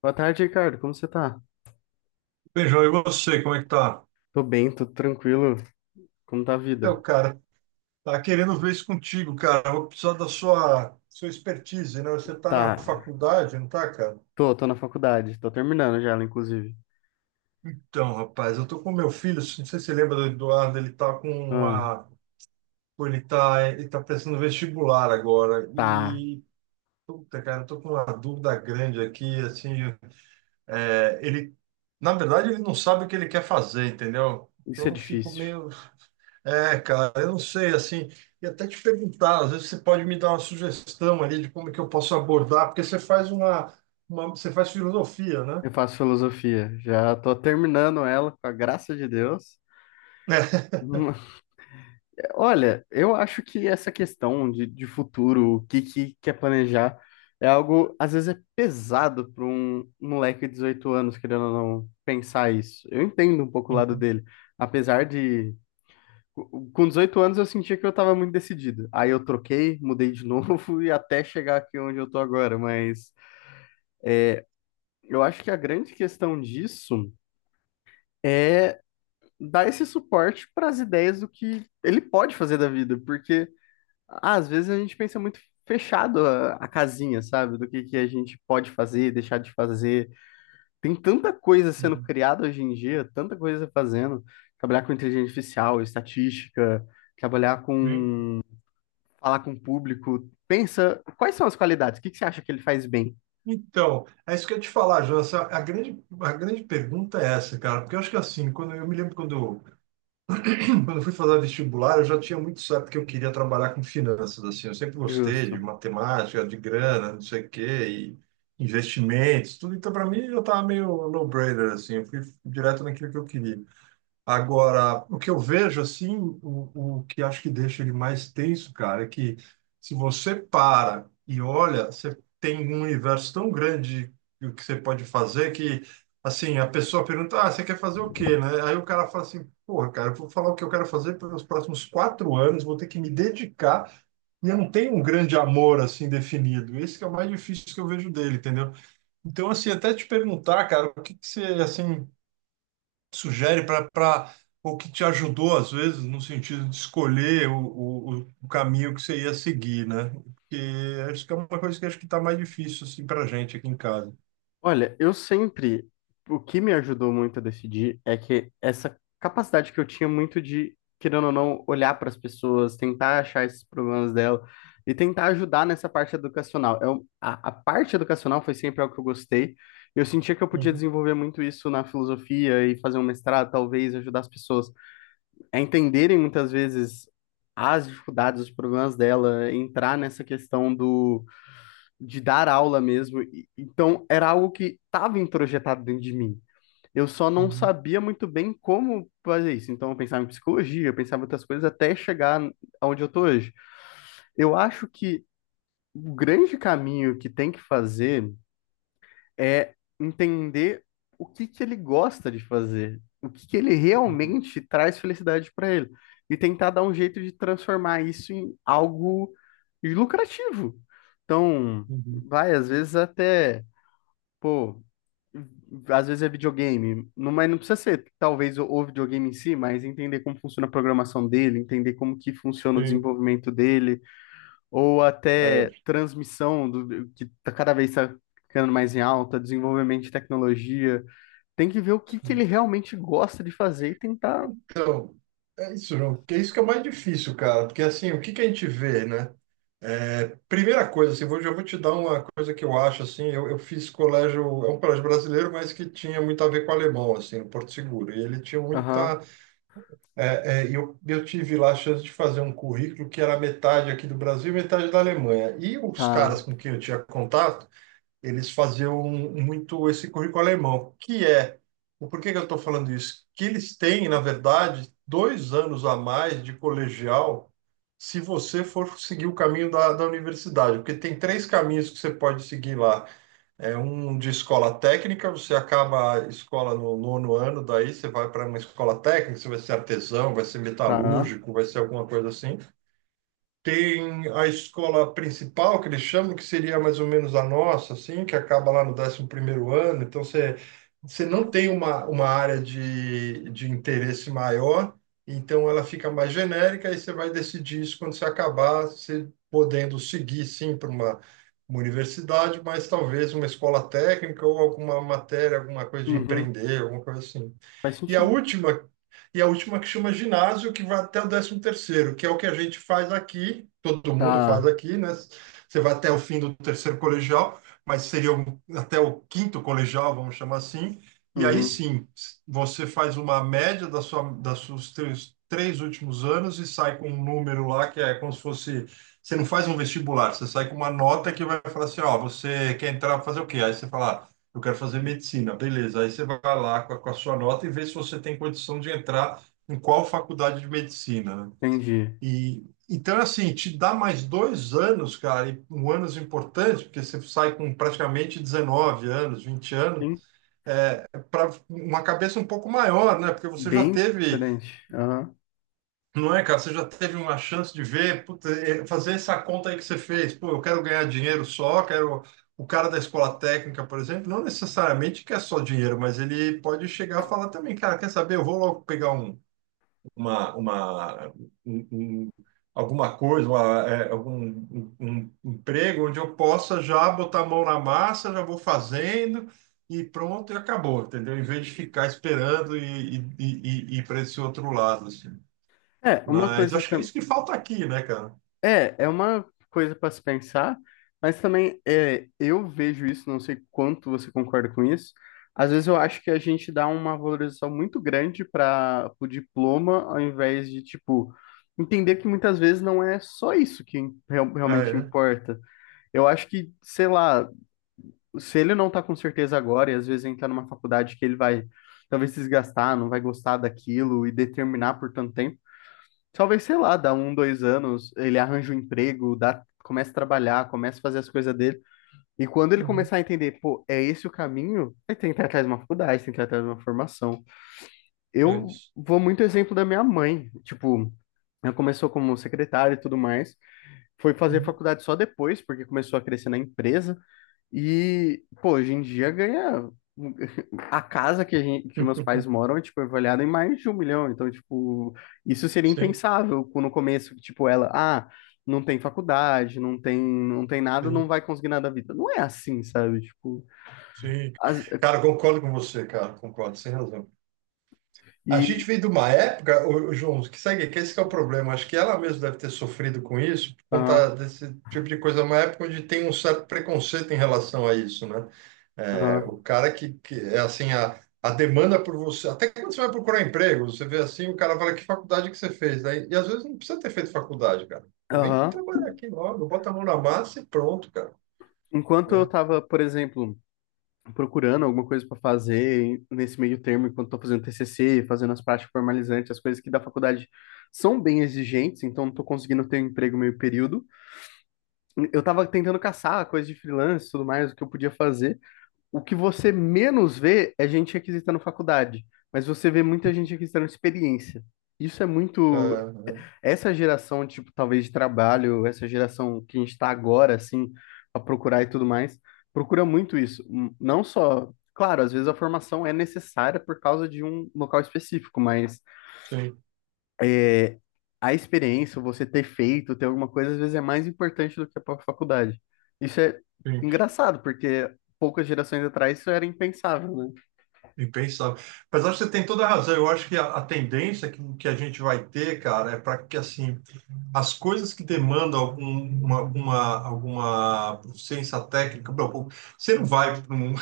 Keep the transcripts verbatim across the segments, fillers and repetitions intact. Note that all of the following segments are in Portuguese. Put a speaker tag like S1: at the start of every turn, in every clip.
S1: Boa tarde, Ricardo. Como você tá?
S2: Beijão, e você, como é que tá?
S1: Tô bem, tô tranquilo. Como tá a
S2: Então,
S1: vida?
S2: cara, tá querendo ver isso contigo, cara. Vou precisar da sua, sua expertise, né? Você tá na
S1: Tá.
S2: faculdade, não tá, cara?
S1: Tô, tô na faculdade. Tô terminando já ela, inclusive.
S2: Então, rapaz, eu tô com meu filho, não sei se você lembra do Eduardo, ele tá com
S1: Ah,
S2: uma... Pô, Ele tá, ele tá prestando vestibular agora
S1: tá.
S2: e... Puta, cara, eu tô com uma dúvida grande aqui, assim, é, ele... Na verdade, ele não sabe o que ele quer fazer, entendeu?
S1: Isso é
S2: Então, eu fico
S1: difícil.
S2: meio. É, cara, eu não sei, assim, e até te perguntar, às vezes você pode me dar uma sugestão ali de como é que eu posso abordar, porque você faz uma, uma- você faz filosofia, né?
S1: Eu faço filosofia. Já tô terminando ela, com a graça de Deus. Hum, Olha, eu acho que essa questão de, de futuro, o que que quer planejar, é algo, às vezes, é pesado para um moleque de dezoito anos, querendo ou não, pensar isso. Eu entendo um pouco o lado
S2: Uhum,
S1: dele. Apesar de Com com dezoito anos eu sentia que eu estava muito decidido. Aí eu troquei, mudei de novo e até chegar aqui onde eu tô agora. Mas eu acho que a grande questão disso é dar esse suporte para as ideias do que ele pode fazer da vida, porque ah, às vezes a gente pensa muito fechado a, a casinha, sabe? Do que que a gente pode fazer, deixar de fazer. Tem tanta coisa sendo
S2: uhum.
S1: criada hoje em dia, tanta coisa fazendo. Trabalhar com inteligência artificial, estatística, trabalhar
S2: Sim.
S1: com falar com o público. Pensa, quais são as qualidades? O que que você acha que ele faz bem?
S2: Então, é isso que eu ia te falar, João. A grande, a grande pergunta é essa, cara, porque eu acho que assim, quando eu me lembro quando quando eu fui fazer vestibular, eu já tinha muito certo que eu queria trabalhar com finanças, assim, eu sempre gostei de
S1: Justo.
S2: matemática, de grana, não sei o quê, e investimentos, tudo. Então, para mim, já estava meio no-brainer, assim, eu fui direto naquilo que eu queria. Agora, o que eu vejo assim, o, o que acho que deixa ele mais tenso, cara, é que se você para e olha, você tem um universo tão grande de o que você pode fazer que, assim, a pessoa pergunta, ah, você quer fazer o quê, né? Aí o cara fala assim, porra, cara, eu vou falar o que eu quero fazer pelos próximos quatro anos, vou ter que me dedicar e eu não tenho um grande amor assim definido. Esse que é o mais difícil que eu vejo dele, entendeu? Então, assim, até te perguntar, cara, o que que você, assim, sugere para o que te ajudou, às vezes, no sentido de escolher o, o, o caminho que você ia seguir, né? Porque acho que é uma coisa que acho que está mais difícil assim, para a gente aqui em casa.
S1: Olha, eu sempre, o que me ajudou muito a decidir é que essa capacidade que eu tinha muito de, querendo ou não, olhar para as pessoas, tentar achar esses problemas dela e tentar ajudar nessa parte educacional. Eu, a, a parte educacional foi sempre algo que eu gostei. Eu sentia que eu podia
S2: Uhum,
S1: desenvolver muito isso na filosofia e fazer um mestrado, talvez, ajudar as pessoas. É entenderem muitas vezes as dificuldades, os problemas dela, entrar nessa questão do de dar aula mesmo. Então, era algo que estava introjetado dentro de mim. Eu só não
S2: uhum,
S1: sabia muito bem como fazer isso. Então, eu pensava em psicologia, eu pensava em outras coisas até chegar onde eu estou hoje. Eu acho que o grande caminho que tem que fazer é entender o que que ele gosta de fazer, o que que ele
S2: uhum,
S1: realmente traz felicidade para ele, e tentar dar um jeito de transformar isso em algo lucrativo. Então,
S2: uhum.
S1: vai, às vezes até, pô, às vezes é videogame, não, mas não precisa ser talvez o, o videogame em si, mas entender como funciona a programação dele, entender como que funciona o
S2: Sim.
S1: desenvolvimento dele, ou até
S2: É,
S1: transmissão do, que tá cada vez tá ficando mais em alta, desenvolvimento de tecnologia. Tem que ver o que que ele
S2: sim.
S1: realmente gosta de fazer e tentar.
S2: Então, é isso, João. Porque é isso que é mais difícil, cara. Porque assim, o que que a gente vê, né? É, primeira coisa, assim, vou, já vou te dar uma coisa que eu acho, assim, eu, eu fiz colégio, é um colégio brasileiro, mas que tinha muito a ver com alemão, assim, no Porto Seguro. E ele tinha
S1: Aham,
S2: muita. É, é, eu, eu tive lá a chance de fazer um currículo que era metade aqui do Brasil e metade da Alemanha. E os
S1: tá,
S2: caras com quem eu tinha contato, eles faziam um, muito esse currículo alemão, que é, o que que eu estou falando isso? Que eles têm, na verdade, dois anos a mais de colegial se você for seguir o caminho da, da universidade, porque tem três caminhos que você pode seguir lá. É um de escola técnica, você acaba a escola no nono ano, daí você vai para uma escola técnica, você vai ser artesão, vai ser
S1: tá.
S2: metalúrgico, vai ser alguma coisa assim. Tem a escola principal, que eles chamam, que seria mais ou menos a nossa, assim, que acaba lá no décimo primeiro ano. Então, você, você não tem uma, uma área de, de interesse maior, então ela fica mais genérica e você vai decidir isso quando você acabar, você podendo seguir, sim, para uma, uma universidade, mas talvez uma escola técnica ou alguma matéria, alguma coisa de
S1: Uhum,
S2: empreender, alguma coisa assim.
S1: faz
S2: E a
S1: sentido.
S2: última e a última que chama ginásio, que vai até o décimo terceiro, que é o que a gente faz aqui, todo mundo faz
S1: Tá,
S2: aqui, né? Você vai até o fim do terceiro colegial, mas seria o- até o quinto colegial, vamos chamar assim, e aí
S1: uhum,
S2: sim, você faz uma média da sua, das seus três, três últimos anos e sai com um número lá que é como se fosse. Você não faz um vestibular, você sai com uma nota que vai falar assim: ó, você quer entrar para fazer o quê? Aí você fala eu quero fazer medicina. Beleza, aí você vai lá com a, com a sua nota e vê se você tem condição de entrar em qual faculdade de medicina, né?
S1: entendi.
S2: E então, assim, te dá mais dois anos, cara, e um anos importante, porque você sai com praticamente dezenove anos, vinte anos,
S1: Sim,
S2: é, para uma cabeça um pouco maior, né? Porque você já
S1: bem
S2: teve.
S1: diferente. Aham.
S2: Não é, cara? Você já teve uma chance de ver, puta, é, fazer essa conta aí que você fez. Pô, eu quero ganhar dinheiro só, quero. O cara da escola técnica, por exemplo, não necessariamente quer só dinheiro, mas ele pode chegar a falar também, cara, quer saber? Eu vou logo pegar um, uma, uma, um- um- alguma coisa, uma, é, algum um, um emprego onde eu possa já botar a mão na massa, já vou fazendo e pronto, e acabou, entendeu? Em vez de ficar esperando e, e, e, e ir para esse outro lado, assim.
S1: É, uma
S2: Mas
S1: coisa
S2: acho que é
S1: tam-
S2: isso que falta aqui, né, cara?
S1: É, é uma coisa para se pensar, mas também é, eu vejo isso, não sei quanto você concorda com isso. Às vezes eu acho que a gente dá uma valorização muito grande para o diploma, ao invés de, tipo, entender que muitas vezes não é só isso que real-
S2: Ah,
S1: realmente
S2: é?
S1: importa. Eu acho que, sei lá, se ele não tá com certeza agora, e às vezes entrar numa faculdade que ele vai talvez se desgastar, não vai gostar daquilo e determinar por tanto tempo. Talvez, sei lá, dá um, dois anos, ele arranja um emprego, dá, começa a trabalhar, começa a fazer as coisas dele. E quando ele
S2: Uhum.
S1: começar a entender, pô, é esse o caminho, aí tem que ir atrás de uma faculdade, tem que ir atrás de uma formação.
S2: É
S1: Eu
S2: isso.
S1: vou muito exemplo da minha mãe. Tipo, ela começou como secretária e tudo mais, foi fazer
S2: Uhum.
S1: faculdade só depois, porque começou a crescer na empresa. E, pô, hoje em dia ganha. A casa que, a gente, que meus pais moram é, tipo, avaliada em mais de um milhão. Então, tipo, isso seria
S2: Sim,
S1: impensável co- no começo, tipo, ela, ah, não tem faculdade, não tem, não tem nada, não
S2: sim,
S1: vai conseguir nada da vida. Não é assim, sabe? Tipo,
S2: sim.
S1: as-
S2: Cara, concordo com você, cara, concordo, sem razão. A
S1: e.
S2: gente veio de uma época, ô, ô, João, que segue, que esse que é o problema. Acho que ela mesma deve ter sofrido com isso, por conta
S1: Aham,
S2: desse tipo de coisa, uma época onde tem um certo preconceito em relação a isso, né? É, o
S1: aham,
S2: cara que, que é assim, a, a demanda por você, até quando você vai procurar emprego, você vê assim, o cara fala, que faculdade que você fez? Aí, e às vezes não precisa ter feito faculdade, cara. Pô, vem
S1: aham.
S2: trabalhar aqui logo, bota a mão na massa e pronto, cara,
S1: Enquanto eu
S2: né?
S1: tava, por exemplo, procurando alguma coisa para fazer nesse meio termo, enquanto estou fazendo T C C, fazendo as práticas formalizantes, as coisas que da faculdade são bem exigentes, então não estou conseguindo ter um emprego meio período. Eu estava tentando caçar coisa de freelance e tudo mais, o que eu podia fazer. O que você menos vê é gente requisitando faculdade, mas você vê muita gente requisitando experiência. Isso é muito,
S2: É,
S1: essa geração, tipo, talvez de trabalho, essa geração que a gente está agora, assim, a procurar e tudo mais, procura muito isso. Hum, Não só, claro, às vezes a formação é necessária por causa de um local específico, mas
S2: sim,
S1: é, a experiência, você ter feito, ter alguma coisa, às vezes é mais importante do que a própria faculdade. Isso é
S2: sim.
S1: engraçado, porque poucas gerações atrás isso era impensável, né?
S2: Impensável. Mas acho que você tem toda a razão. Eu acho que a, a tendência que, que a gente vai ter, cara, é para que assim as coisas que demandam algum, uma, alguma, alguma proficiência técnica, bom, você não vai para um,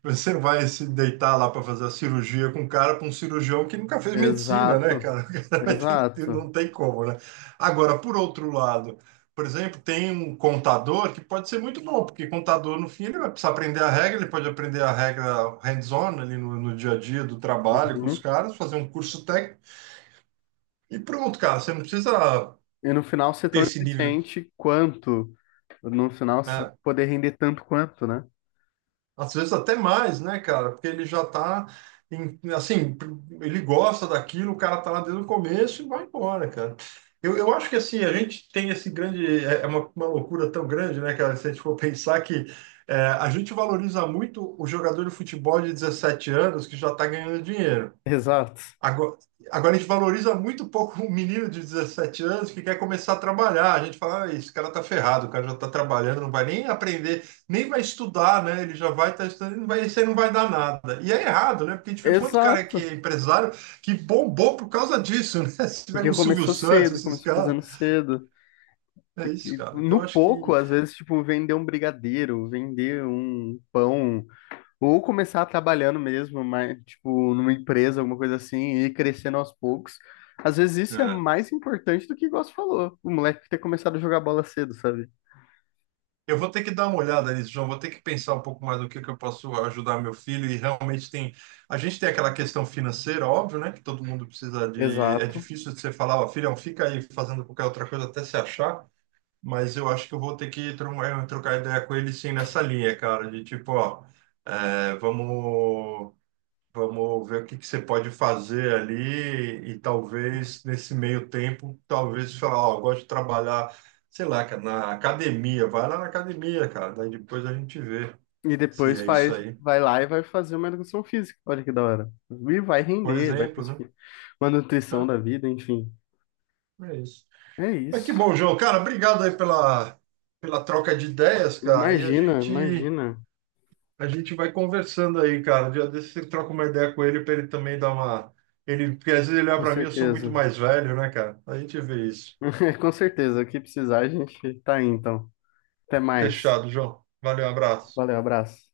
S2: você vai se deitar lá para fazer a cirurgia com um cara, para um cirurgião que nunca fez medicina, né,
S1: Exato,
S2: cara? O cara vai ter que
S1: exato.
S2: não tem como, né? Agora, por outro lado, por exemplo, tem um contador que pode ser muito bom, porque contador, no fim, ele vai precisar aprender a regra, ele pode aprender a regra hands-on ali no, no dia a dia do trabalho com os
S1: Uhum.
S2: caras, fazer um curso técnico e pronto, cara. Você não precisa
S1: E no final ser
S2: ter
S1: tão
S2: esse nível,
S1: eficiente quanto no final se
S2: né?
S1: poder render tanto quanto, né?
S2: Às vezes até mais, né, cara? Porque ele já tá, em- assim, ele gosta daquilo, o cara tá lá desde o começo e vai embora, cara. Eu, eu acho que, assim, a gente tem esse grande... É é uma, uma loucura tão grande, né, cara? Se a gente for pensar que é, a gente valoriza muito o jogador de futebol de dezessete anos que já tá ganhando dinheiro.
S1: Exato.
S2: Agora, agora a gente valoriza muito pouco um menino de dezessete anos que quer começar a trabalhar. A gente fala, ah, esse cara tá ferrado, o cara já tá trabalhando, não vai nem aprender, nem vai estudar, né? Ele já vai estar estudando, não vai, isso aí não vai dar nada. E é errado, né? Porque a gente vê quanto cara que
S1: Exato.
S2: é empresário que bombou por causa disso, né? Se tiver
S1: Porque
S2: um Silvio
S1: começou cedo,
S2: Santos, esses
S1: começou
S2: caras.
S1: fazendo cedo.
S2: É isso,
S1: E, e
S2: cara.
S1: no
S2: Então acho que.
S1: pouco, às vezes, tipo, vender um brigadeiro, vender um pão, ou começar trabalhando mesmo, mas, tipo, numa empresa, alguma coisa assim, e ir crescendo aos poucos. Às vezes isso é
S2: É.
S1: mais importante do que o Gosto falou. O moleque ter começado a jogar bola cedo, sabe?
S2: Eu vou ter que dar uma olhada nisso, João. Vou ter que pensar um pouco mais do que que eu posso ajudar meu filho. E realmente tem. A gente tem aquela questão financeira, óbvio, né? Que todo mundo precisa de. É
S1: Exato.
S2: difícil de você falar, ó, filhão, fica aí fazendo qualquer outra coisa até se achar. Mas eu acho que eu vou ter que tro- eh, trocar ideia com ele sim nessa linha, cara. De tipo, ó, eh, vamos. Vamos ver o que que você pode fazer ali e talvez nesse meio tempo, talvez falar, ó, eu gosto de trabalhar, sei lá, cara, na academia, vai lá na academia, cara, daí depois a gente vê
S1: E
S2: se
S1: depois
S2: é isso
S1: faz,
S2: aí.
S1: vai lá e vai fazer uma educação física. Olha que da hora. E vai
S2: Por
S1: render, vai
S2: exemplo, né?
S1: conseguir. Uma nutrição da vida, enfim.
S2: É é isso.
S1: É
S2: Mas
S1: isso.
S2: que bom, João, cara, obrigado aí pela, pela troca de ideias, cara, e a
S1: Imagina,
S2: gente
S1: imagina.
S2: a gente vai conversando aí, cara. Dia desse você troca uma ideia com ele para ele também dar uma ele, porque às vezes ele olha
S1: Com
S2: para mim, eu sou muito
S1: certeza.
S2: mais velho, né, cara? A gente vê isso.
S1: Com certeza. O que precisar, a gente tá aí, então. Até mais.
S2: Fechado, João. Valeu, abraço.
S1: Valeu, abraço.